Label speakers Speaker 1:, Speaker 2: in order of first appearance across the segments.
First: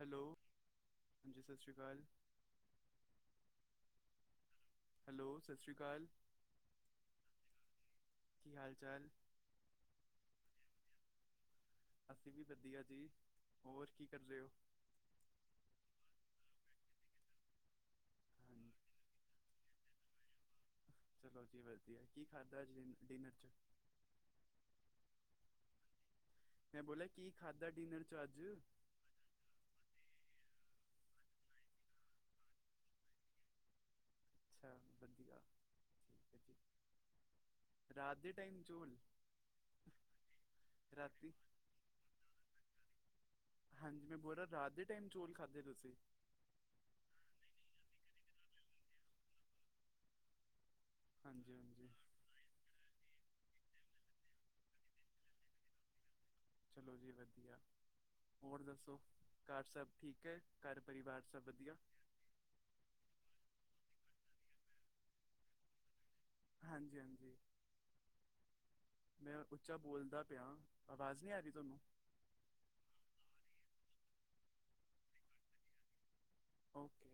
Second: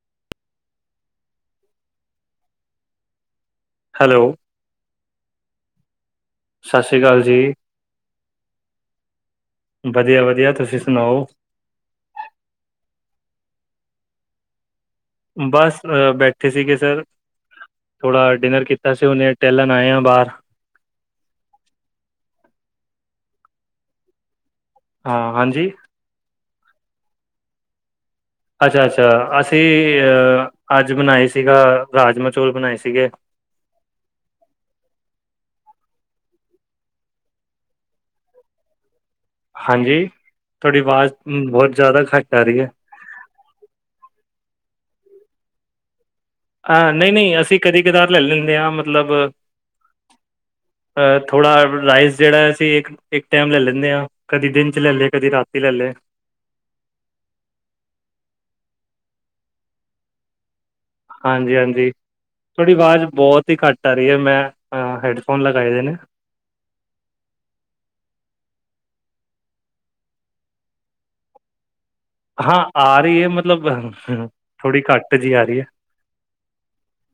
Speaker 1: Hello, ਹਾਂਜੀ ਸਾਸ਼੍ਰੀ ਅਕਾਲ।
Speaker 2: ਹੈਲੋ।
Speaker 1: ਹੈਲੋ, ਸਾਸ਼੍ਰੀ ਅਕਾਲ,
Speaker 2: ਸਤਿ ਸ਼੍ਰੀ ਅਕਾਲ ਜੀ।
Speaker 1: ਕੀ ਹਾਲ-ਚਾਲ?
Speaker 2: ਵਧੀਆ-ਵਧੀਆ ਤੁਸੀਂ ਸੁਣਾਓ?
Speaker 1: ਅਸੀਂ ਵੀ ਵਧੀਆ ਜੀ, ਹੋਰ ਕੀ ਕਰ ਰਹੇ ਹੋ?
Speaker 2: ਬਸ ਬੈਠੇ ਸੀਗੇ, ਸਰ ਥੋੜਾ ਡਿਨਰ
Speaker 1: ਹਾਂਜੀ
Speaker 2: ਕੀਤਾ। ਅਸੀਂ ਹੁਣੇ ਟਹਿਲਣ ਆਏ ਆਂ ਬਾਹਰ।
Speaker 1: ਚਲੋ ਜੀ ਵਧੀਆ, ਕੀ ਖਾਧਾ ਅੱਜ ਡਿਨਰ 'ਚ'?
Speaker 2: ਹਾਂ, ਹਾਂਜੀ।
Speaker 1: ਮੈਂ ਬੋਲਿਆ ਕੀ ਖਾਧਾ ਡਿਨਰ 'ਚ' ਅੱਜ?
Speaker 2: ਅੱਛਾ-ਅੱਛਾ ਅਸੀਂ ਅ-ਅੱਜ ਬਣਾਈ ਸੀਗਾਂ ਰਾਜਮਾਂਹ- ਚੌਲ ਬਣਾਏ ਸੀਗੇ।
Speaker 1: ਅੱਛਾ, ਵਧੀਆ ਰਾਤ ਦੇ ਟਾਈਮ ਚੋਲ।
Speaker 2: ਹਾਂਜੀ, ਤੁਹਾਡੀ ਵਾਜ਼
Speaker 1: ਰਾਤੀ
Speaker 2: ਬਹੁਤ ਜ਼ਿਆਦਾ ਘੱਟ ਆ ਰਹੀ ਆ।
Speaker 1: ਹਾਂਜੀ, ਮੈਂ ਬੋਲ ਰਿਹਾ ਰਾਤ ਦੇ ਟਾਈਮ ਚੋਲ ਖਾਂਦੇ ਤੁਸੀਂ?
Speaker 2: ਅਹ ਨਹੀਂ-ਨਹੀਂ ਅਸੀਂ ਕਦੀ-ਕਦਾਰ ਲੈ-ਲੈਂਣੇ ਆ ਮਤਲਬ ਅ ਥੋੜਾ
Speaker 1: ਹਾਂਜੀ ਹਾਂਜੀ
Speaker 2: ਰਾਈਜ। ਜਿਹੜਾ ਅਸੀਂ ਇੱਕ-ਇੱਕ ਟਾਈਮ ਲੈ-ਲੈਂਣੇ ਆ ਕਦੀ ਦਿਨ 'ਚ' ਲੈ-ਲਿਆ ਕਦੀ ਰਾਤੀ ਲੈ ਲਿਆ।
Speaker 1: ਚਲੋ ਜੀ ਵਧੀਆ, ਹੋਰ ਦੱਸੋ ਘਰ ਸਭ ਠੀਕ ਐ? ਘਰ ਪਰਿਵਾਰ ਸਭ ਵਧੀਆ
Speaker 2: ਹਾਂਜੀ-ਹਾਂਜੀ ਤੁਹਾਡੀ ਵਾਜ਼ ਬਹੁਤ ਹੀ ਘੱਟ ਆ ਰਹੀ ਆ ਮੈਂ ਹੈਡਫੋਨ ਲਗਾਏ ਹੋਏ ਨੇ।
Speaker 1: ਹਾਂਜੀ-ਹਾਂਜੀ। ਮੈਂ ਉੱਚਾ ਬੋਲਦਾ ਪਿਆ ਆਵਾਜ਼ ਨਹੀਂ ਆ ਰਹੀ ਤੁਹਾਨੂੰ?
Speaker 2: ਹਾਂ ਆ ਰਹੀ, ਮਤਲਬ ਥੋੜ੍ਹੀ ਘੱਟ ਜਿਹੀ ਆ ਰਹੀਆਂ।
Speaker 1: ਓਕੇ।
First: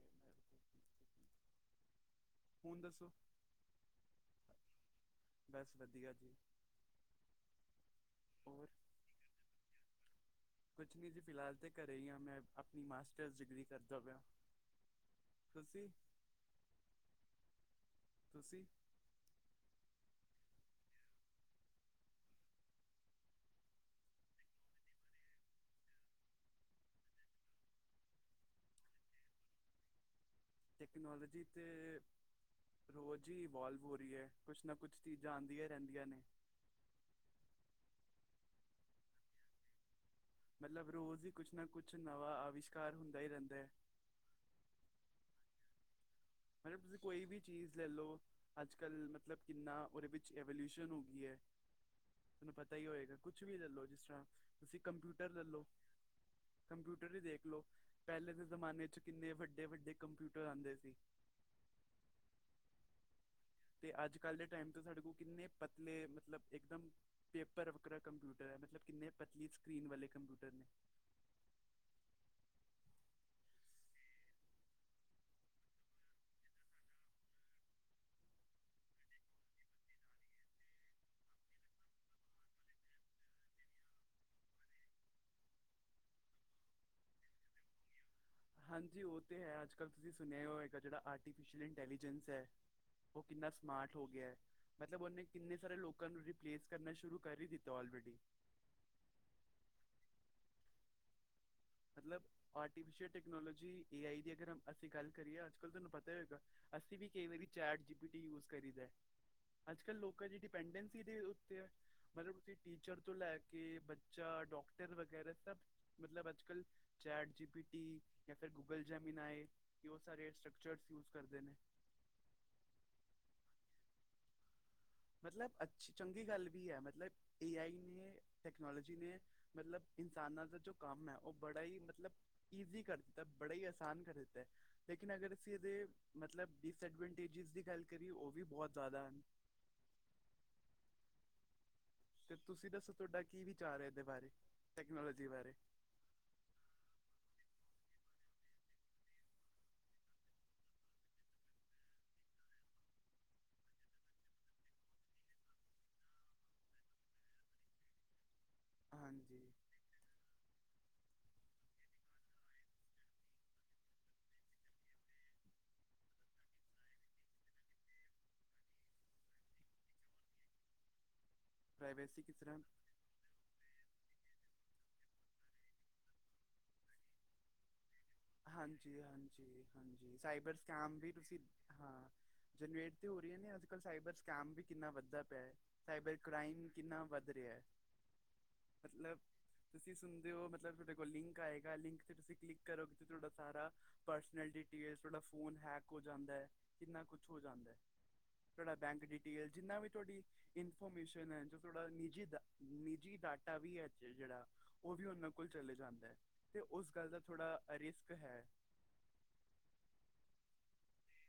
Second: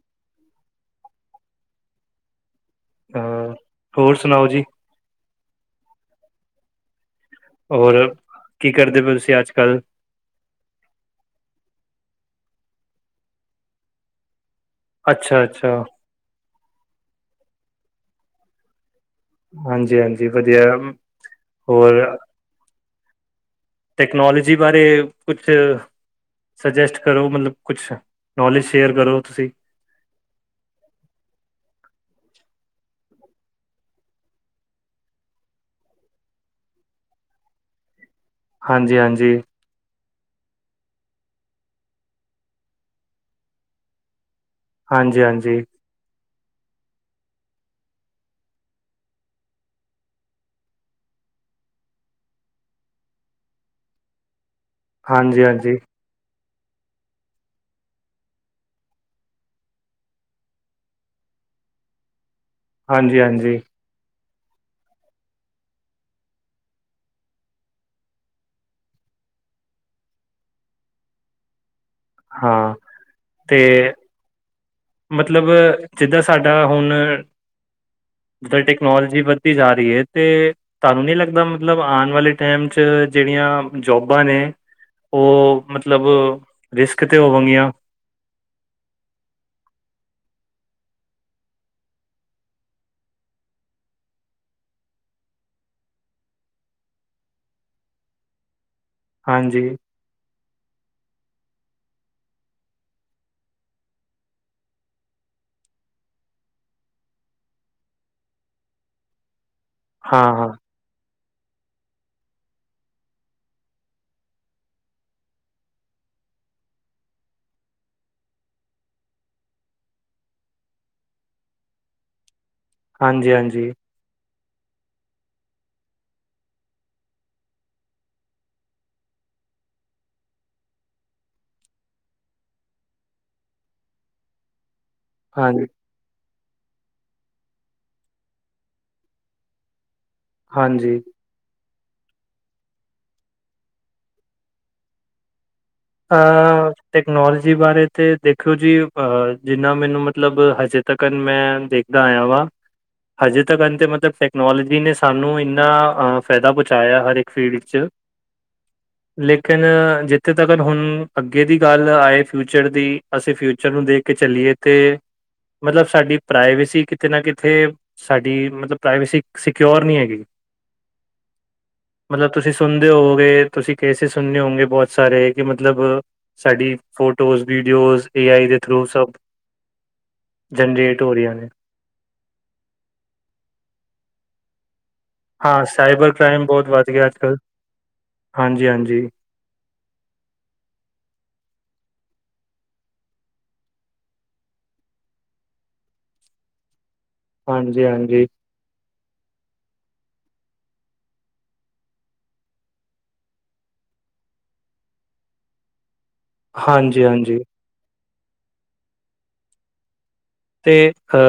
Speaker 1: ਹੁਣ ਦੱਸੋ?
Speaker 2: ਹੋਰ ਸੁਣਾਓ ਜੀ?
Speaker 1: ਬਸ ਵਧੀਆ ਜੀ।
Speaker 2: ਔਰ,
Speaker 1: ਹੋਰ
Speaker 2: ਕੀ ਕਰਦੇ ਪਏ ਤੁਸੀਂ ਅੱਜ-ਕੱਲ?
Speaker 1: ਕੁਛ ਨੀ ਜੀ ਫਿਲਹਾਲ ਤੇ ਘਰੇ ਹੀ ਆ ਮੈਂ ਆਪਣੀ ਮਾਸਟਰਸ ਡਿਗਰੀ ਕਰਦਾ ਪਿਆ।
Speaker 2: ਅੱਛਾ-ਅੱਛਾ,
Speaker 1: ਤੁੁਸੀਂ-ਤੁਸੀਂ।
Speaker 2: ਹਾਂਜੀ-ਹਾਂਜੀ, ਵਧੀਆ ਹੋਰ? ਟੈਕਨੋਲੋਜੀ ਬਾਰੇ ਕੁਛ ਸੁਜੈਸਟ ਕਰੋ, ਮਤਲਬ ਕੁਛ ਨੌਲੇਜ ਸ਼ੇਅਰ ਕਰੋ ਤੁਸੀਂ?
Speaker 1: ਟੈਕਨੋਲੋਜੀ ਤੇ ਰੋਜ਼ ਹੀ ਇਵੋਲਵ ਹੋ ਰਹੀ ਐ ਕੁਛ ਨਾ ਕੁਛ ਚੀਜ਼ਾਂ ਆਦੀਆਂ ਰਹਿੰਦੀਆਂ ਨੇ।
Speaker 2: ਹਾਂਜੀ-ਹਾਂਜੀ
Speaker 1: ਮਤਲਬ ਰੋਜ਼ ਹੀ ਕੁਛ ਨਾ ਕੁਛ, ਨਵਾਂ ਆਵਿਸ਼ਕਾਰ ਹੁੰਦਾ ਹੀ ਰਹਿੰਦਾ ਹੈ।
Speaker 2: ਹਾਂਜੀ-ਹਾਂਜੀ
Speaker 1: ਮੈਡਮ, ਤੁਸੀਂ ਕੋਈ ਵੀ ਚੀਜ਼ ਲੈਲੋ। ਅੱਜਕੱਲ੍ਹ, ਮਤਲਬ ਕਿੰਨਾ ਉਹਦੇ ਵਿੱਚ ਐਵੋਲਿਊਸ਼ਨ ਹੋ ਗਈ ਹੈ। ਤੁਹਾਨੂੰ ਪਤਾ ਹੀ ਹੋਏਗਾ, ਕੁਛ ਵੀ ਲੈਲੋ ਜਿਸ ਤਰ੍ਹਾਂ ਤੁਸੀਂ ਕੰਪਿਊਟਰ ਲੈਲੋ।
Speaker 2: ਹਾਂਜੀ-ਹਾਂਜੀ,
Speaker 1: ਕੰਪਿਊਟਰ ਹੀ ਦੇਖ ਲਓ, ਪਹਿਲੇ ਦੇ ਜ਼ਮਾਨੇ 'ਚ' ਕਿੰਨੇ ਵੱਡੇ- ਵੱਡੇ ਕੰਪਿਊਟਰ ਆਉਂਦੇ ਸੀ।
Speaker 2: ਹਾਂਜੀ- ਹਾਂਜੀ।
Speaker 1: ਤੇ ਅੱਜ-ਕੱਲ੍ਹ ਦੇ ਟਾਈਮ ਤੋਂ, ਸਾਡੇ ਕੋਲ ਕਿੰਨੇ ਪਤਲੇ ਮਤਲਬ ਇਕਦਮ ਪੇਪਰ ਵੱਖਰਾ ਕੰਪਿਊਟਰ ਹੈ, ਮਤਲਬ ਕਿੰਨੇ ਪਤਲੀ ਸਕਰੀਨ ਵਾਲੇ ਕੰਪਿਊਟਰ ਨੇ
Speaker 2: ਹਾਂ, ਤੇ ਮਤਲਬ, ਜਿੱਦਾਂ ਸਾਡਾ ਹੁਣ ਦਾ ਟੈਕਨੋਲੋਜੀ ਵੱਧਦੀ ਜਾ ਰਹੀ ਹੈ ਤੇ ਤੁਹਾਨੂੰ ਨਹੀਂ ਲੱਗਦਾ, ਮਤਲਬ ਆਉਣ ਵਾਲੇ ਟਾਇਮ 'ਚ ਜਿਹੜੀਆਂ ਜੋਬਜ ਨੇ ਉਹ ਮਤਲਬ ਰਿਸਕ 'ਤੇ ਹੋਣਗੀਆਂ।
Speaker 1: ਹਾਂਜੀ, ਉਹ ਤਾਂ ਹੈ ਅੱਜਕੱਲ੍ਹ ਤੁਸੀਂ ਸੁਣਿਆ ਈ ਹੋਏਗਾ। ਜਿਹੜਾ ਆਰਟੀਫਿਸ਼ਅਲ ਇੰਟੈਲੀਜੈਂਸ ਹੈ ਉਹ ਕਿੰਨਾ ਸਮਾਰਟ ਹੋ ਗਿਆ ਹੈ। ਮਤਲਬ ਉਹਨੇ ਕਿੰਨੇ ਸਾਰੇ ਲੋਕਾਂ ਨੂੰ ਰਿਪਲੇਸ ਕਰਨਾ ਸ਼ੁਰੂ ਕਰ ਹੀ ਦਿੱਤਾ, ਆਲਰੈਡੀ।
Speaker 2: ਹਾਂਜੀਂ।
Speaker 1: ਮਤਲਬ ਆਰਟੀਫਿਸ਼ਅਲ ਟੈਕਨੋਲੋਜੀ ਏ ਆਈ ਦੀ ਅਗਰ ਅਸੀਂ ਗੱਲ ਕਰੀਏ, ਅੱਜ -ਕੱਲ੍ਹ ਤੁਹਾਨੂੰ ਪਤਾ ਹੀ ਹੋਏਗਾ ਅਸੀਂ ਕਈ ਵਾਰੀ ਚੈਟ ਜੀਪੀਟੀ ਯੂਜ ਕਰੀਦੈ। ਅੱਜਕੱਲ੍ਹ
Speaker 2: ਹਾਂ
Speaker 1: ਲੋਕਾਂ ਦੀ
Speaker 2: ਹਾਂ
Speaker 1: ਡਿਪੈਂਡੈਂਸੀ ਇਹਦੇ ਉੱਤੇ ਆ। ਮਤਲਬ, ਤੁਸੀਂ ਟੀਚਰ ਤੋਂ ਲੈ ਕੇ ਬੱਚਾ, ਡਾਕਟਰ ਵਗੈਰਾ ਸਭ, ਮਤਲਬ ਅੱਜ ਕੱਲ੍ਹ ਚੈਟ ਜੀ ਪੀ ਟੀ ਜਾਂ ਫਿਰ, ਗੂਗਲ ਜੈਮੀਨਾਏ। ਕਿ ਉਹ ਸਾਰੇ ਸਟਰਕਚਰਜ ਯੂਜ ਕਰਦੇ ਨੇ।
Speaker 2: ਹਾਂਜੀ- ਹਾਂਜੀ।
Speaker 1: ਮਤਲਬ ਅੱਛੀ, ਚੰਗੀ ਗੱਲ ਵੀ ਹੈ, ਮਤਲਬ ਏ ਆਈ ਨੇ ਟੈਕਨੋਲੋਜੀ ਨੇ ਮਤਲਬ, ਇਨਸਾਨਾਂ ਦਾ ਜੋ ਕੰਮ ਹੈ ਉਹ ਬੜਾ ਹੀ ਮਤਲਬ ਈਜ਼ੀ ਕਰ ਦਿੱਤਾ, ਬੜਾ ਹੀ ਅਸਾਨ ਕਰ ਦਿੱਤਾ ਹੈ ਲੇਕਿਨ ਅਗਰ ਅਸੀਂ
Speaker 2: ਹਾਂਜੀ
Speaker 1: ਇਹਦੇ, ਮਤਲਬ ਡਿਸਐਡਵੈਂਟੇਜਸ ਦੀ ਗੱਲ ਕਰੀਏ ਉਹ ਵੀ ਬਹੁਤ ਜ਼ਿਆਦਾ ਹਨ।
Speaker 2: ਹਾਂਜੀ।
Speaker 1: ਤੇ ਤੁਸੀਂ ਦੱਸੋ ਤੁਹਾਡਾ ਕੀ ਵਿਚਾਰ ਹੈ ਇਹਦੇ ਬਾਰੇ, ਟੈਕਨੋਲੋਜੀ ਬਾਰੇ?
Speaker 2: ਆਹ ਟੈਕਨੋਲੋਜੀ ਬਾਰੇ ਤੇ ਦੇਖਿਓ ਜੀ, ਅਹ ਜਿੰਨਾ ਮੈਨੂੰ ਮਤਲਬ ਹਜੇ ਤੱਕਨ ਮੈਂ ਦੇਖਦਾ ਆਇਆ ਵਾ ਹਜੇ ਤੱਕ 'ਅੰਤਿਮ ਅਤੇ ਮਤਲਬ ਟੈਕਨੋਲੋਜੀ ਨੇ ਸਾਨੂੰ ਇੰਨਾਂ, ਫਾਇਦਾ ਪਹੁੰਚਾਇਆ ਹਰ ਇੱਕ ਫੀਲਡ 'ਚ [inaudible]
Speaker 1: ਹਾਂਜੀ
Speaker 2: ਲੇਕਿਨ ਹਜੇ ਅਗਰ ਹੁਣ ਅੱਗੇ ਦੀ ਗੱਲ ਆਏ ਫਿਊਚਰ ਦੀ ਅਸੀਂ ਫਿਊਚਰ ਨੂੰ ਦੇਖ ਕੇ ਚੱਲੀਏ ਤੇ ਮਤਲਬ, ਸਾਡੀ ਪ੍ਰਾਈਵੇਸੀ ਕਿਤੇ ਨਾ ਕਿਤੇ ਸਾਡੀ ਮਤਲਬ, ਪ੍ਰਾਈਵੇਸੀ ਸਿਕਓਰ ਨਹੀਂ ਹੈਗੀ।
Speaker 1: [inaudible]
Speaker 2: [inaudible]
Speaker 1: ਪ੍ਰਾਈਵੇਸੀ
Speaker 2: ਮਤਲਬ
Speaker 1: ਕਿਸ
Speaker 2: ਤੁਸੀਂ
Speaker 1: ਤਰ੍ਹਾਂ
Speaker 2: ਸੁਣਦੇ ਹੋਵਗੇ, ਤੁਸੀਂ ਕੇਸਿਸ ਸੁਣਦੇ ਹੋਗੇ ਬਹੁਤ ਸਾਰੇ ਕਿ ਮਤਲਬ ਸਾਡੀ ਫੋਟੋਜ਼, ਵੀਡੀਓਜ਼ ਏ ਆਈ ਦੇ ਥਰੂ
Speaker 1: ਹਾਂਜੀ-
Speaker 2: ਸਭ
Speaker 1: ਹਾਂਜੀ, ਹਾਂਜੀ -ਸਾਈਬਰ ਸਕੈਮ
Speaker 2: ਜਨਰੇਟ
Speaker 1: ਵੀ
Speaker 2: ਹੋ ਰਹੀਆਂ
Speaker 1: ਤੁਸੀਂ
Speaker 2: ਨੇ।
Speaker 1: ਹਾਂ ਜਨਰੇਟ ਤੇ ਹੋ ਰਹੀ ਹੈ ਨੇ, ਅੱਜ- ਕੱਲ੍ਹ ਸਾਈਬਰ ਸਕੈਮ ਵੀ ਕਿੰਨਾ ਵੱਧਦਾ।
Speaker 2: ਹਾਂ,
Speaker 1: ਸਾਈਬਰ ਕ੍ਰਾਈਮ
Speaker 2: ਬਹੁਤ
Speaker 1: ਕਿੰਨਾ
Speaker 2: ਗਿਆ
Speaker 1: ਵੱਧ
Speaker 2: ਅੱਜ-ਕੱਲ੍ਹ।
Speaker 1: ਰਿਹਾ [inaudible]
Speaker 2: ਹਾਂਜੀ-ਹਾਂਜੀ,
Speaker 1: ਮਤਲਬ ਤੁਸੀਂ ਸੁਣਦੇ ਹੋ, ਮਤਲਬ ਤੁਹਾਡੇ ਕੋਲ ਲਿੰਕ ਆਏਗਾ ਲਿੰਕ ਤੇ ਤੁਸੀਂ ਕਲਿੱਕ ਕਰੋਗੇ ਤੇ ਤੁਹਾਡਾ ਸਾਰਾ ਪਰਸਨਲ ਡਿਟੇਲ ਤੁਹਾਡਾ ਫੋਨ ਹੈਕ ਹੋ ਜਾਂਦਾ ਹੈ। ਕਿੰਨਾ ਕੁਛ ਹੋ ਜਾਂਦਾ,
Speaker 2: ਹਾਂਜੀ-ਹਾਂਜੀ,
Speaker 1: ਤੁਹਾਡਾ ਬੈਂਕ ਡਿਟੇਲ ਜਿੰਨਾ ਵੀ ਤੁਹਾਡੀ ਇਨਫੋਰਮੇਸ਼ਨ ਆ ਜੋ ਥੋੜਾ ਨਿੱਜੀ ਅ ਨਿੱਜੀ ਡਾਟਾ ਵੀ ਐ ਜਿਹੜਾ ਉਹ ਵੀ ਉਹਨਾਂ ਕੋਲ ਚਲੇ ਜਾਂਦਾ ਐ। ਤੇ ਉਸ ਗੱਲ ਦਾ
Speaker 2: ਹਾਂਜੀ-ਹਾਂਜੀ
Speaker 1: ਥੋੜ੍ਹਾ ਰਿਸਕ ਹੈ।
Speaker 2: ਤੇ ਹ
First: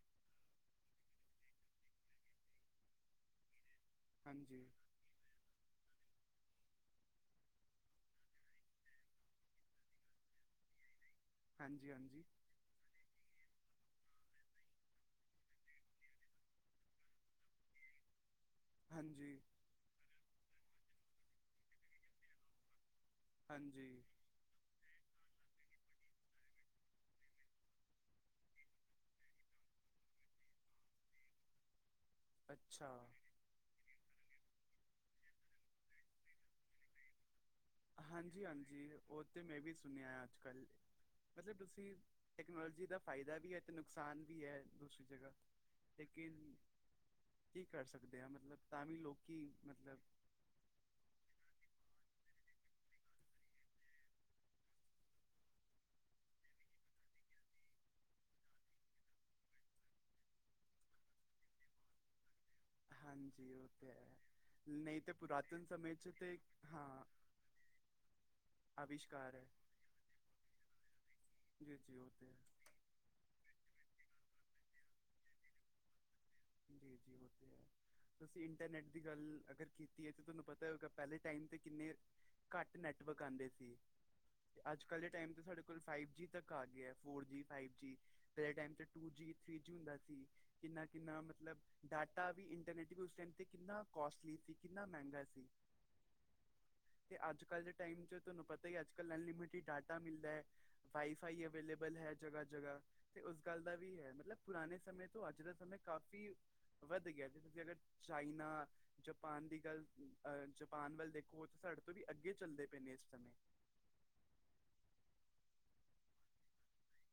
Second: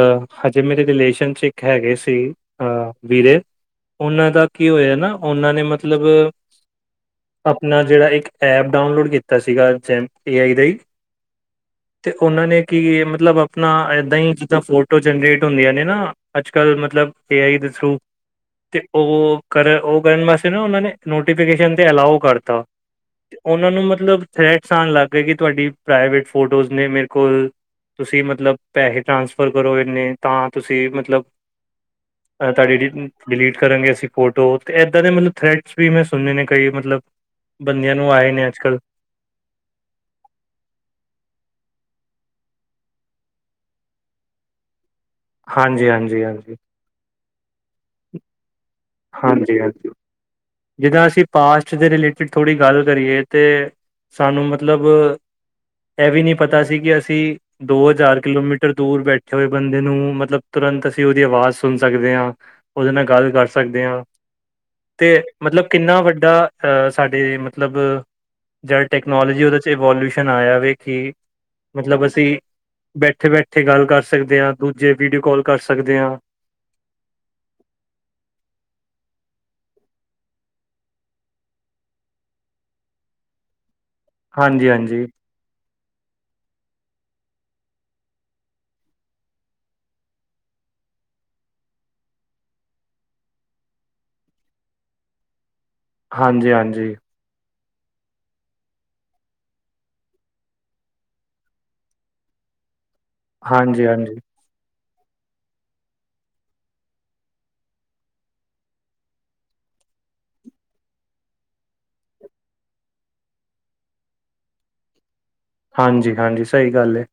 Speaker 2: ਹਜੇ ਮੇਰੇ ਰਿਲੇਸ਼ਨ 'ਚ ਇੱਕ ਹੈਗੇ ਸੀ ਅ ਵੀਰੇ ਉਹਨਾਂ ਦਾ
Speaker 1: ਹਾਂਜੀ
Speaker 2: ਕੀ ਹੋਇਆ ਨਾ ਉਹਨਾਂ ਨੇ ਮਤਲਬ ਆਪਣਾ ਜਿਹੜਾ ਇੱਕ ਐਪ ਡਾਊਨਲੋਡ ਕੀਤਾ ਸੀਗਾ ਜਪ ਏ ਆਈ ਦਾ ਹੀ
Speaker 1: ਹਾਂਜੀ
Speaker 2: ਤੇ
Speaker 1: ਹਾਂਜੀ
Speaker 2: ਉਹਨਾਂ ਨੇ ਕੀ ਮਤਲਬ ਆਪਣਾ ਨਹੀ ਜਿੱਦਾਂ ਫੋਟੋ ਜਨਰੇਟ ਹੁੰਦੀਆਂ ਨੇ ਨਾ। ਅੱਜ ਕੱਲ੍ਹ ਮਤਲਬ ਏ ਆਈ ਦੇ ਥਰੂ ਤੇ ਉਹ
Speaker 1: ਹਾਂਜੀ
Speaker 2: ਕਰ ਉਹ ਕਰਨ ਵਾਸਤੇ ਨਾ ਉਹਨਾਂ ਨੇ ਨੋਟੀਫਿਕੇਸ਼ਨ ਤੇ ਅਲਾਓ ਕਰਤਾ ਉਹਨਾਂ ਨੂੰ
Speaker 1: ਹਾਂਜੀ
Speaker 2: ਮਤਲਬ ਥਰੈਟਸ ਆਂਣ ਲੱਗ ਗਏ। ਕਿ ਤੁਹਾਡੀ ਪ੍ਰਾਈਵੇਟ ਫੋਟੋਜ਼ ਨੇ ਮੇਰੇ ਕੋਲ ਤੁਸੀਂ ਮਤਲਬ ਪੈਸੇ ਟਰਾਂਸਫਰ ਕਰੋ ਇੰਨੇ ਤਾਂ ਤੁਸੀਂ ਮਤਲਬ ਅਹ ਤੁਹਾਡੀ
Speaker 1: ਅੱਛਾ
Speaker 2: ਡਿਲੀਟ ਕਰਾਂਗੇ ਅਸੀਂ ਫੋਟੋ ਤੇ ਇੱਦਾਂ ਦੇ ਮਤਲਬ ਥਰੈਟਸ ਵੀ ਮੈਂ ਸੁਣੇ ਨੇ ਕਈ ਮਤਲਬ ਬੰਦਿਆਂ ਨੂੰ ਆਏ
Speaker 1: ਹਾਂਜੀ
Speaker 2: ਨੇ ਅੱਜ ਕੱਲ੍ਹ
Speaker 1: ਹਾਂਜੀ ਉਹ ਤੇ ਮੈਂ ਵੀ ਸੁਣਿਆ ਅੱਜ ਕੱਲ ਵੈਸੇ ਤੁਸੀਂ ਟੈਕਨੋਲੋਜੀ ਦਾ ਫਾਇਦਾ ਵੀ ਆ ਤੇ ਨੁਕਸਾਨ ਵੀ ਆ ਦੂਸਰੀ ਜਗਾ।
Speaker 2: ਹਾਂਜੀ ਹਾਂਜੀ।
Speaker 1: ਕੀ ਕਰ ਸਕਦੇ ਆ। ਮਤਲਬ ਤਾਂ ਵੀ ਲੋਕੀ
Speaker 2: ਹਾਂਜੀ ਹਾਂਜੀ
Speaker 1: ਮਤਲਬ
Speaker 2: ਜਿੱਦਾਂ ਅਸੀਂ ਪਾਸਟ ਦੇ ਰਿਲੇਟਿਡ ਥੋੜ੍ਹੀ ਗੱਲ ਕਰੀਏ ਤੇ ਸਾਨੂੰ ਮਤਲਬ ਇਹ ਵੀ ਨੀ ਪਤਾ ਸੀ। ਕਿ ਅਸੀਂ ਦੋ ਹਜ਼ਾਰ ਕਿਲੋਮੀਟਰ ਦੂਰ ਬੈਠੇ ਹੋਏ ਬੰਦੇ ਨੂੰ ਮਤਲਬ ਤੁਰੰਤ ਅਸੀਂ ਉਹਦੀ ਆਵਾਜ਼ ਸੁਣ ਸਕਦੇ ਆ। ਉਹਦੇ ਨਾਲ ਗੱਲ ਕਰ
Speaker 1: ਹਾਂਜੀ ਉਹ
Speaker 2: ਸਕਦੇ
Speaker 1: ਤੇ
Speaker 2: ਆ।
Speaker 1: ਹੈ ਨਹੀਂ
Speaker 2: ਤੇ
Speaker 1: ਪੁਰਾਤਨ
Speaker 2: ਮਤਲਬ
Speaker 1: ਸਮੇਂ
Speaker 2: ਕਿੰਨਾ
Speaker 1: 'ਚ
Speaker 2: ਵੱਡਾ
Speaker 1: ਤੇ
Speaker 2: ਅਹ
Speaker 1: ਹਾਂ
Speaker 2: ਸਾਡੇ ਮਤਲਬ ਜ
Speaker 1: ਆਵਿਸ਼ਕਾਰ
Speaker 2: ਟੈਕਨੋਲੋਜੀ
Speaker 1: ਹੈ
Speaker 2: ਉਹਦੇ 'ਚ ਇਵੋਲਿਊਸ਼ਨ ਆਇਆ ਵਵੇ ਕਿ
Speaker 1: ਜੀ ਜੀ
Speaker 2: ਮਤਲਬ
Speaker 1: ਹੋਤੇ
Speaker 2: ਅਸੀਂ
Speaker 1: ਹੈ
Speaker 2: ਬੈਠੇ ਬੈਠੇ ਗੱਲ ਕਰ ਸਕਦੇ ਆ। ਦੂਜੇ ਵੀਡੀਓ ਕਾਲ ਕਰ ਸਕਦੇ ਆ।
Speaker 1: ਜੀ ਜੀ ਉਹ ਤੇ ਐ। ਤੁਸੀਂ ਇੰਟਰਨੈਟ ਦੀ ਗੱਲ ਅਗਰ ਕੀਤੀ ਐ। ਤਾਂ ਤੁਹਾਨੂੰ ਪਤਾ ਹੋਗਾ ਪਹਿਲੇ ਟਾਈਮ ਤੇ ਕਿੰਨੇ ਘੱਟ ਨੈਟਵਰਕ ਆਂਦੇ ਸੀ ਤੇ
Speaker 2: ਹਾਂਜੀ
Speaker 1: ਅੱਜ ਕੱਲ੍ਹ
Speaker 2: ਹਾਂਜੀ
Speaker 1: ਦੇ ਟਾਈਮ ਸਾਡੇ ਕੋਲ ਫਾਈਵ ਜੀ ਤੱਕ ਆ ਗਿਆ ਫੋਰ ਜੀ ਫਾਈਵ ਜੀ। ਪਹਿਲੇ ਟਾਈਮ ਤੇ ਟੂ ਜੀ ਥ੍ਰੀ ਜੀ ਹੁੰਦਾ ਸੀ। ਕਿੰਨਾ- ਕਿੰਨਾ ਮਤਲਬ ਡਾਟਾ ਵੀ ਇੰਟਰਨੈਟ ਵੀ ਉਸ ਟਾਈਮ ਤੇ ਕਿੰਨਾ ਕੋਸਟਲੀ ਸੀ। ਕਿੰਨਾ ਮਹਿੰਗਾ ਸੀ।
Speaker 2: ਹਾਂਜੀ ਹਾਂਜੀ।
Speaker 1: ਤੇ ਅੱਜ ਕੱਲ੍ਹ ਦੇ ਟਾਈਮ 'ਚ ਤੁਹਾਨੂੰ ਪਤਾ ਹੀ ਅੱਜ ਕੱਲ੍ਹ ਅਨਲਿਮਿਟਿਡ ਡਾਟਾ ਮਿਲਦਾ ਐ। ਵਾਈ ਫਾਈ ਅਵੇਲੇਬਲ ਹੈ। ਜਗ੍ਹ ਜਗ੍ਹਾ ਤੇ ਉਸ ਗੱਲ ਦਾ
Speaker 2: ਹਾਂਜੀ
Speaker 1: ਵੀ ਹੈ।
Speaker 2: ਹਾਂਜੀ
Speaker 1: ਮਤਲਬ ਪੁਰਾਣੇ ਸਮੇਂ ਤੋਂ ਅੱਜ ਦਾ ਸਮੇਂ ਕਾਫ਼ੀ ਵੱਧ ਗਿਆ। ਜਿਵੇਂ [unintelligible] ਅਗਰ ਚਾਈਨਾ। ਜਾਪਾਨ ਦੀ ਗੱਲ ਅਹ ਜਪਾਨ ਵੱਲ ਦੇਖੋ ਤਾਂ ਸਾਡੇ ਤੋਂ ਵੀ ਅੱਗੇ ਚੱਲਦੇ ਪਏ ਨੇ। ਇਸ ਸਮੇਂ
Speaker 2: ਹਾਂਜੀ ਹਾਂਜੀ ਸਹੀ ਗੱਲ ਏ।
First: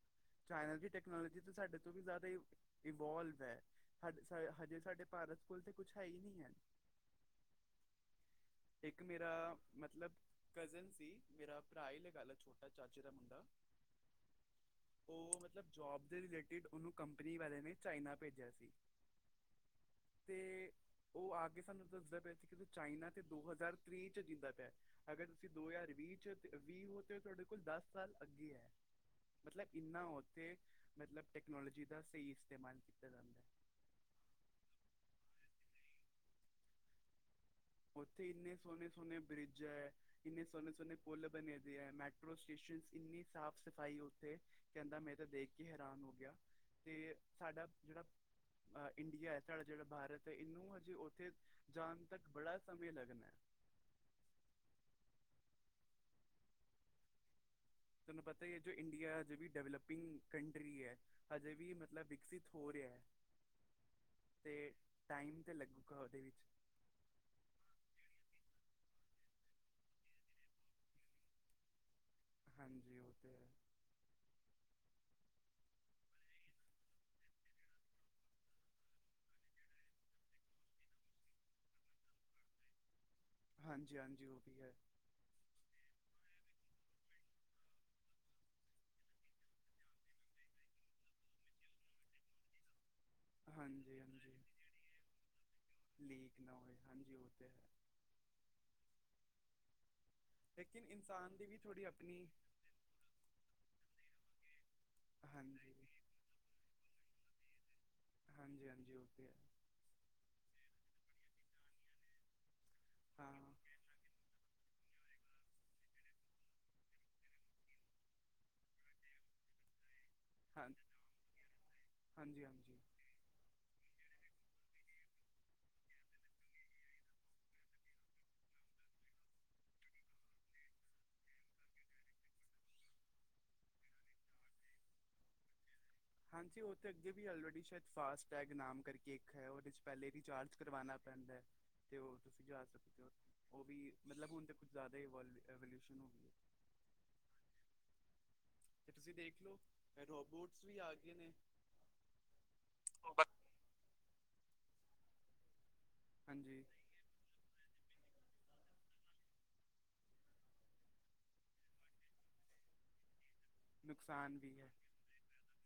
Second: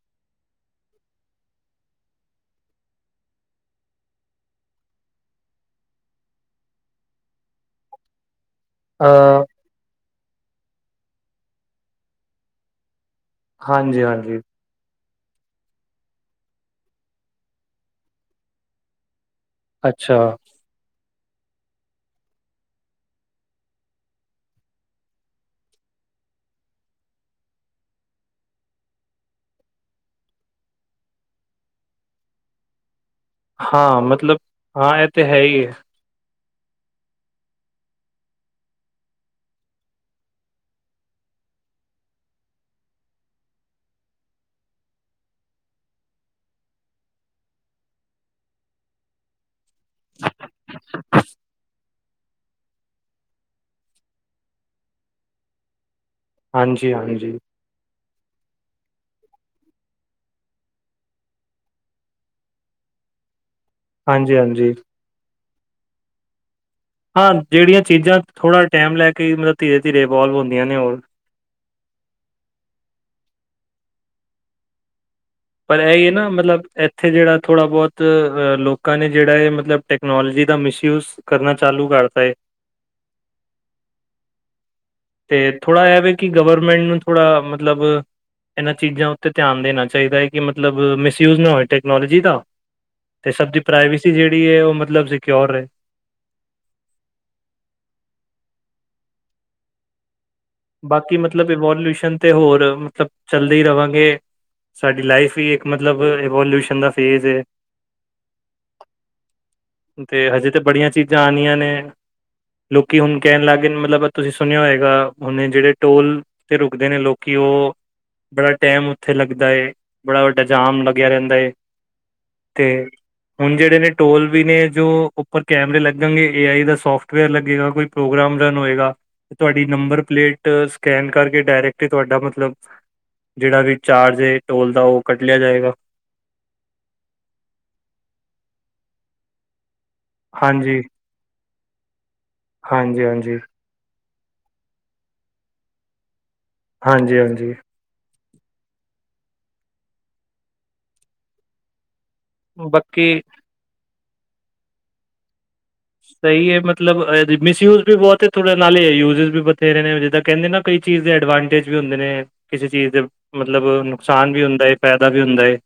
Speaker 1: ਚਾਈਨਾ ਦੀ ਟੈਕਨੋਲੋਜੀ ਤੇ ਸਾਡੇ ਤੋਂ ਵੀ ਜ਼ਿਆਦਾ ਹੀ ਹਉ ਇਵਬੋਲਵ ਐ। ਸਾਡੇ ਹਜੇ ਸਾਡੇ ਭਾਰਤ ਸਕੂਲ ਤੇ ਕੁਛ ਹੈ ਹੀ ਨਹੀਂ ਐ। [inaudible] ਇੱਕ ਮੇਰਾ
Speaker 2: ਅ
Speaker 1: ਮਤਲਬ ਕਜ਼ਨ ਸੀ। ਮੇਰਾ ਭਰਾ ਹੀ ਲਗਾ ਲਾ ਆ ਛੋਟਾ ਚਾਚੇ ਦਾ ਮੁੰਡਾ
Speaker 2: ਹਾਂਜੀ ਹਾਂਜੀ
Speaker 1: ਉਹ ਮਤਲਬ ਜੋਬ ਦੇ ਰਿਲੇਟਿਡ ਉਹਨੂੰ ਕੰਪਨੀ ਵਾਲਿਆ ਨੇ ਚਾਈਨਾ ਭੇਜਿਆ ਸੀ।
Speaker 2: ਅੱਛਾ
Speaker 1: ਤੇ ਉਹ ਆ ਕੇ ਸਾਨੂੰ ਦਸੱਦੇ ਪਏ ਸੀ। ਕਿ ਚਾਈਨਾ ਤੇ ਦੋ ਹਜ਼ਾਰ ਤ੍ਰਈ 'ਚ ਜੀਂਦਾ ਪਿਆ। ਅਗਰ ਤੁਸੀਂ ਦੋ ਹਜ਼ਾਰ ਵੀਹ ਚ ਵੀਹ ਹੋ, ਤੇ ਤੁਹਾਡੇ ਕੋਲ ਦਸ ਸਾਲ ਅੱਗੇ ਹੈ। ਮਤਲਬ ਇੰਨਾ ਉੱਥੇ ਮਤਲਬ ਟੈਕਨੋਲੋਜੀ ਦਾ ਸਹੀ ਇਸਤੇਮਾਲ ਕੀਤਾ ਜਾਂਦਾ।
Speaker 2: ਹਾਂ ਮਤਲਬ ਹਾਂ ਇਹ ਤੇ ਹੈ ਹੀ ਹੈ।
Speaker 1: ਉੱਥੇ ਇੰਨੇ ਸੋਹਣੇ-ਸੋਹਣੇ ਬ੍ਰਿਜ ਐ। ਕਿੰਨੇ ਸੋਹਣੇ-ਸੋਹਣੇ ਪੁਲ ਬਣੇ ਦੇ ਆ। ਮੈਟਰੋ -ਸਟੇਸ਼ਨ ਇੰਨੀ ਸਾਫ਼-ਸਫ਼ਾਈ ਉੱਥੇ। ਕਹਿੰਦਾ ਮੈਂ ਤਾਂ ਦੇਖ ਕੇ ਹੈਰਾਨ ਹੋ ਗਿਆ ਤੇ ਸਾਡਾ ਜਿਹੜਾ ਇੰਡੀਆ ਏ। ਸਾਡਾ ਜਿਹੜਾ ਭਾਰਤ ਏ‌। ਇਹਨੂੰ ਹਜੇ ਉੱਥੇ ਜਾਣ ਤੱਕ ਬੜਾ ਸਮੇਂ ਲੱਗਣਾ।
Speaker 2: ਹਾਂਜੀ- ਹਾਂਜੀ।
Speaker 1: ਥੋਨੂੰ ਪਤਾ ਈ ਐ, ਜੋ ਇੰਡੀਆ ਅਜੇ ਵੀ ਡਵੈਲਪਿੰਗ ਕੰੰਟਰੀ ਏ। ਹਜੇ ਵੀ ਮਤਲਬ ਵਿਕਸਿਤ ਹੋ ਰਿਹਾ।
Speaker 2: ਹਾਂਜੀ
Speaker 1: ਤੇ
Speaker 2: ਹਾਂਜੀ
Speaker 1: ਟਾਇਮ ਤੇ ਲੱਗੂਗਾ ਉਹਦੇ ਵਿੱਚ।
Speaker 2: ਹਾਂ, ਜਿਹੜੀਆਂ ਚੀਜ਼ਾਂ ਥੋੜ੍ਹਾ ਟਾਈਮ ਲੈ ਕੇ ਮਤਲਬ ਧੀਰੇ-ਧੀਰੇ ਇਨਵੋਲਵ ਹੁੰਦੀਆਂ ਨੇ ਉਹ।
Speaker 1: ਹਾਂਜੀ, ਉਹ ਤੇ ਹੈ।
Speaker 2: ਪਰ ਇਹ ਏ ਨਾ ਮਤਲਬ ਇੱਥੇ ਜਿਹੜਾ ਥੋੜ੍ਹਾ ਬਹੁਤ ਅ ਲੋਕਾਂ ਨੇ ਜਿਹੜਾ ਏ ਮਤਲਬ ਟੈਕਨੋਲੋਜੀ ਦਾ ਮਿਸਯੂਜ ਕਰਨਾ ਚਾਲੂ ਕਰਤਾ ਏ।
Speaker 1: ਹਾਂਜੀ- ਹਾਂਜੀ, ਉਹ ਵੀ ਹੈ।
Speaker 2: ਤੇ ਥੋੜ੍ਹਾ ਇਹਵੇ ਕਿ ਗਵਰਮੈਂਟ ਨੂੰ ਥੋੜ੍ਹਾ ਮਤਲਬ ਇਹਨਾਂ ਚੀਜ਼ਾਂ ਉੱਤੇ ਧਿਆਨ ਦੇਣਾ ਚਾਹੀਦਾ ਏ ਕਿ ਮਤਲਬ ਮਿਸਯੂਜ ਨਾ ਹੋਏ ਟੈਕਨੋਲੋਜੀ ਦਾ। ਤੇ ਸਭ ਦੀ
Speaker 1: ਹਾਂਜੀ
Speaker 2: ਪ੍ਰਾਈਵੇਸੀ
Speaker 1: ਹਾਂਜੀ
Speaker 2: ਜਿਹੜੀ ਏ। ਉਹ ਮਤਲਬ ਸਿਕਓਰ ਰਹੇ।
Speaker 1: ਲੀਕ ਨਾ ਹੋਏ। ਹਾਂਜੀ, ਉਹ ਤੇ ਹੈ। ਲੇਕਿਨ
Speaker 2: ਬਾਕੀ
Speaker 1: ਇਨਸਾਨ ਦੀ
Speaker 2: ਮਤਲਬ
Speaker 1: ਵੀ ਥੋੜੀ
Speaker 2: ਇਵੋਲਿਊਸ਼ਨ
Speaker 1: ਆਪਣੀ
Speaker 2: ਤੇ ਹੋਰ ਮਤਲਬ ਚੱਲਦੇ ਰਹਾਂਗੇ। ਸਾਡੀ ਲਾਈਫ ਹੀ
Speaker 1: ਹਾਂਜੀ
Speaker 2: ਇੱਕ ਮਤਲਬ ਐਵੋਲਿਊਸ਼ਨ ਦਾ ਫੇਜ਼ ਏ।
Speaker 1: ਹਾਂਜੀ -ਹਾਂਜੀ ਉਹ ਤੇ ਹੈ।
Speaker 2: ਤੇ ਹਜੇ ਤੇ ਬੜੀਆਂ ਚੀਜ਼ਾਂ ਆਣੀਆਂ ਨੇ ਲੋਕੀ ਹੁਣ
Speaker 1: ਹਾਂ
Speaker 2: ਕਹਿਣ ਲੱਗ ਗਏ ਮਤਲਬ ਤੁਸੀਂ ਸੁਣਿਆ ਹੋਏਗਾ? ਹੁਣੇ ਜਿਹੜੇ ਟੋਲ ਤੇ ਰੁਕਦੇ ਨੇ ਲੋਕੀ, ਉਹ ਬੜਾ ਟਾਇਮ ਉੱਥੇ ਲੱਗਦਾ ਏ। ਬੜਾ ਵੱਡਾ
Speaker 1: ਹਾਂ
Speaker 2: ਜਾਮ ਲੱਗਿਆ ਰਹਿੰਦਾ ਏੇ
Speaker 1: ਹਾਂਜੀ
Speaker 2: ਤੇ
Speaker 1: ਹਾਂਜੀ
Speaker 2: ਹੁਣ ਜਿਹੜੇ ਨੇ ਟੋਲ ਵੀ ਨੇ। ਜੋ ਉੱਪਰ ਕੈਮਰੇ ਲੱਗਣਗੇ ਏ ਆਈ ਦਾ ਸੋਫਟਵੇਅਰ ਲੱਗੇਗਾ ਕੋਈ ਪ੍ਰੋਗਰਾਮ ਰਨ ਤੇ ਤੁਹਾਡੀ ਨੰਬਰ ਪਲੇਟ ਸਕੈਨ ਕਰਕੇ, ਡਾਇਰੈਕਟ ਤੁਹਾਡਾ ਮਤਲਬ। ਜਿਹੜਾ ਵੀ ਚਾਰਜ ਏ ਟੋਲ ਦਾ ਉਹ ਕੱਟ ਲਿਆ ਜਾਏਗਾ।
Speaker 1: ਹਾਂਜੀ, ਉਹ ਤਾਂ ਅੱਗੇ ਵੀ ਸ਼ਾਇਦ ਗਏ ਫਾਸਟੈਗ ਨਾਮ ਕਰਕੇ ਇੱਕ ਉਹਦੇ 'ਚ ਪਹਿਲੇ ਰਿਚਾਰਜ
Speaker 2: ਹਾਂਜੀ
Speaker 1: ਕਰਵਾਉਣਾ ਪੈਦਾ ਏ ਤੇ ਉਹ ਤੁਸੀਂ ਜਾ ਸਕਦੇ
Speaker 2: ਹਾਂਜੀ
Speaker 1: ਹੋ।
Speaker 2: ਹਾਂਜੀ
Speaker 1: ਉਹ ਵੀ ਹੁਣ ਮਤਲਬ ਤੇ ਕੁੱਝ ਜ਼ਿਆਦਾ ਐਵਿਲਿਊਸਨ ਹੋ ਗਈ ਏ।
Speaker 2: ਹਾਂਜੀ ਹਾਂਜੀ।
Speaker 1: ਤੇ ਤੁਸੀਂ ਦੇਖ ਲਓ ਰੋਬੋਟਸ ਵੀ ਆ ਗਏ ਨੇ?
Speaker 2: ਬਾਕੀ ਸਹੀ ਏ
Speaker 1: ਹਾਂਜੀ
Speaker 2: ਮਤਲਬ ਮਿਸਯੂਜ ਵੀ ਬਹੁਤ ਨੇ। ਤੁਹਾਡੇ ਨਾਲ ਯੂਜਜ਼ ਵੀ ਬਥੇਰੇ ਨੇ ਜਿੱਦਾਂ ਕਹਿੰਦੇ ਨਾ ਕਈ ਚੀਜ਼ ਦੇ ਐਡਵਾਂਟੇਜ ਵੀ ਹੁੰਦੇ ਨੇ। ਕਿਸੇ ਚੀਜ਼ ਦੇ ਮਤਲਬ ਨੁਕਸਾਨ ਵੀ ਹੁੰਦਾ ਏ। ਫਾਇਦਾ ਵੀ ਹੁੰਦਾ ਹੈ।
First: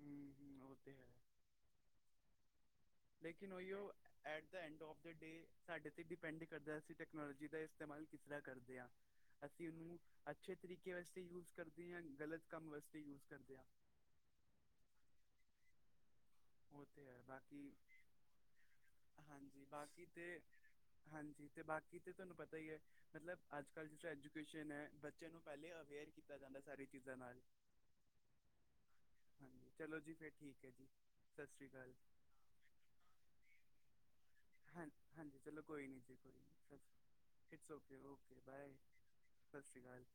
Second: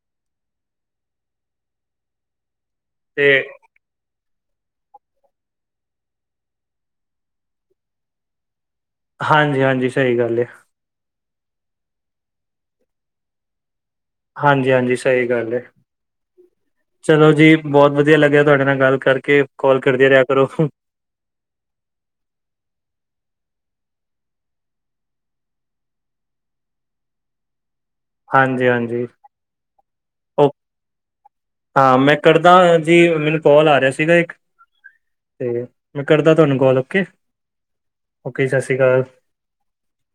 Speaker 1: ਹਮ- ਹਮ ਉਹ ਤੇ ਹੈ।
Speaker 2: ਤੇ
Speaker 1: ਲੇਕਿਨ ਉਹੀਓ। At the end of the day, ਸਾਡੇ ਤੇ ਡਿਪੈਂਡ ਕਰਦਾ ਅਸੀਂ ਟਕਨੋਲੋਜੀ ਦਾ ਇਸਤੇਮਾਲ ਕਿਸ ਤਰ੍ਹਾਂ ਕਰਦੇ ਹਾ?
Speaker 2: ਹਾਂਜੀ
Speaker 1: ਅਸੀਂ
Speaker 2: ਹਾਂਜੀ
Speaker 1: ਉਹਨੂੰ
Speaker 2: ਸਹੀ ਗੱਲ ਹੈ
Speaker 1: ਅੱਛੇ ਤਰੀਕੇ ਵਾਸਤੇ ਯੂਜ ਕਰਦੇ ਹਾਂ, ਗ਼ਲਤ ਕੰਮ ਵਾਸਤੇ ਯੂਜ ਕਰਦੇ ਹਾਂ।
Speaker 2: ਹਾਂਜੀ -ਹਾਂਜੀ। ਸਹੀ ਗੱਲ ਏ।
Speaker 1: [inaudible] ਉਹ ਤੇ ਹੈ। ਬਾਕੀ,
Speaker 2: ਵਧੀਆ ਲੱਗਿਆ ਤੁਹਾਡੇ ਨਾਲ ਗੱਲ ਕਰਕੇ
Speaker 1: ਹਾਂਜੀ
Speaker 2: ਕਾਲ
Speaker 1: ਬਾਕੀ
Speaker 2: ਕਰਦੇ ਰਿਹਾ
Speaker 1: ਤੇ
Speaker 2: ਕਰੋ
Speaker 1: ਹਾਂਜੀ ਤੇ ਬਾਕੀ ਤੇ ਤੁਹਾਨੂੰ ਪਤਾ ਈ ਐ। ਮਤਲਬ ਅੱਜ-ਕੱਲ੍ਹ ਜਿੱਥੇ ਐਜੂਕੇਸ਼ਨ ਆ। ਬੱਚਿਆਂ ਨੂੰ ਪਹਿਲੇ ਅਵੇਅਰ ਕੀਤਾ ਜਾਂਦਾ ਸਾਰੀ ਚੀਜ਼ਾਂ ਨਾਲ।
Speaker 2: ਹਾਂਜੀ-ਹਾਂਜੀ
Speaker 1: ਹਾਂਜੀ, ਚਲੋ ਜੀ ਫੇਰ
Speaker 2: ਓ
Speaker 1: ਠੀਕ ਏ ਜੀ। ਸਤਿ ਸ਼੍ਰੀ ਅਕਾਲ
Speaker 2: ਹਾਂ, ਮੈਂ ਕਰਦਾ ਜੀ ਮੈਨੂੰ ਕਾਲ ਆ ਰਿਹਾ ਸੀਗਾ ਇੱਕ।
Speaker 1: ਹਾਂ, ਹਾਂਜੀ ਚਲੋ
Speaker 2: ਤੇ
Speaker 1: ਕੋਈ ਨੀ
Speaker 2: ਮੈਂ
Speaker 1: ਜੀ, ਕੋਈ
Speaker 2: ਕਰਦਾ ਤੁਹਾਨੂੰ
Speaker 1: ਨੀ
Speaker 2: call okay okay
Speaker 1: it's okay- okay
Speaker 2: ਜੀ ਸਤਿ
Speaker 1: ਬਾਏ।
Speaker 2: ਸ਼੍ਰੀ ਅਕਾਲ
Speaker 1: ਸਤਿ ਸ੍ਰੀ ਅਕਾਲ ਜੀ।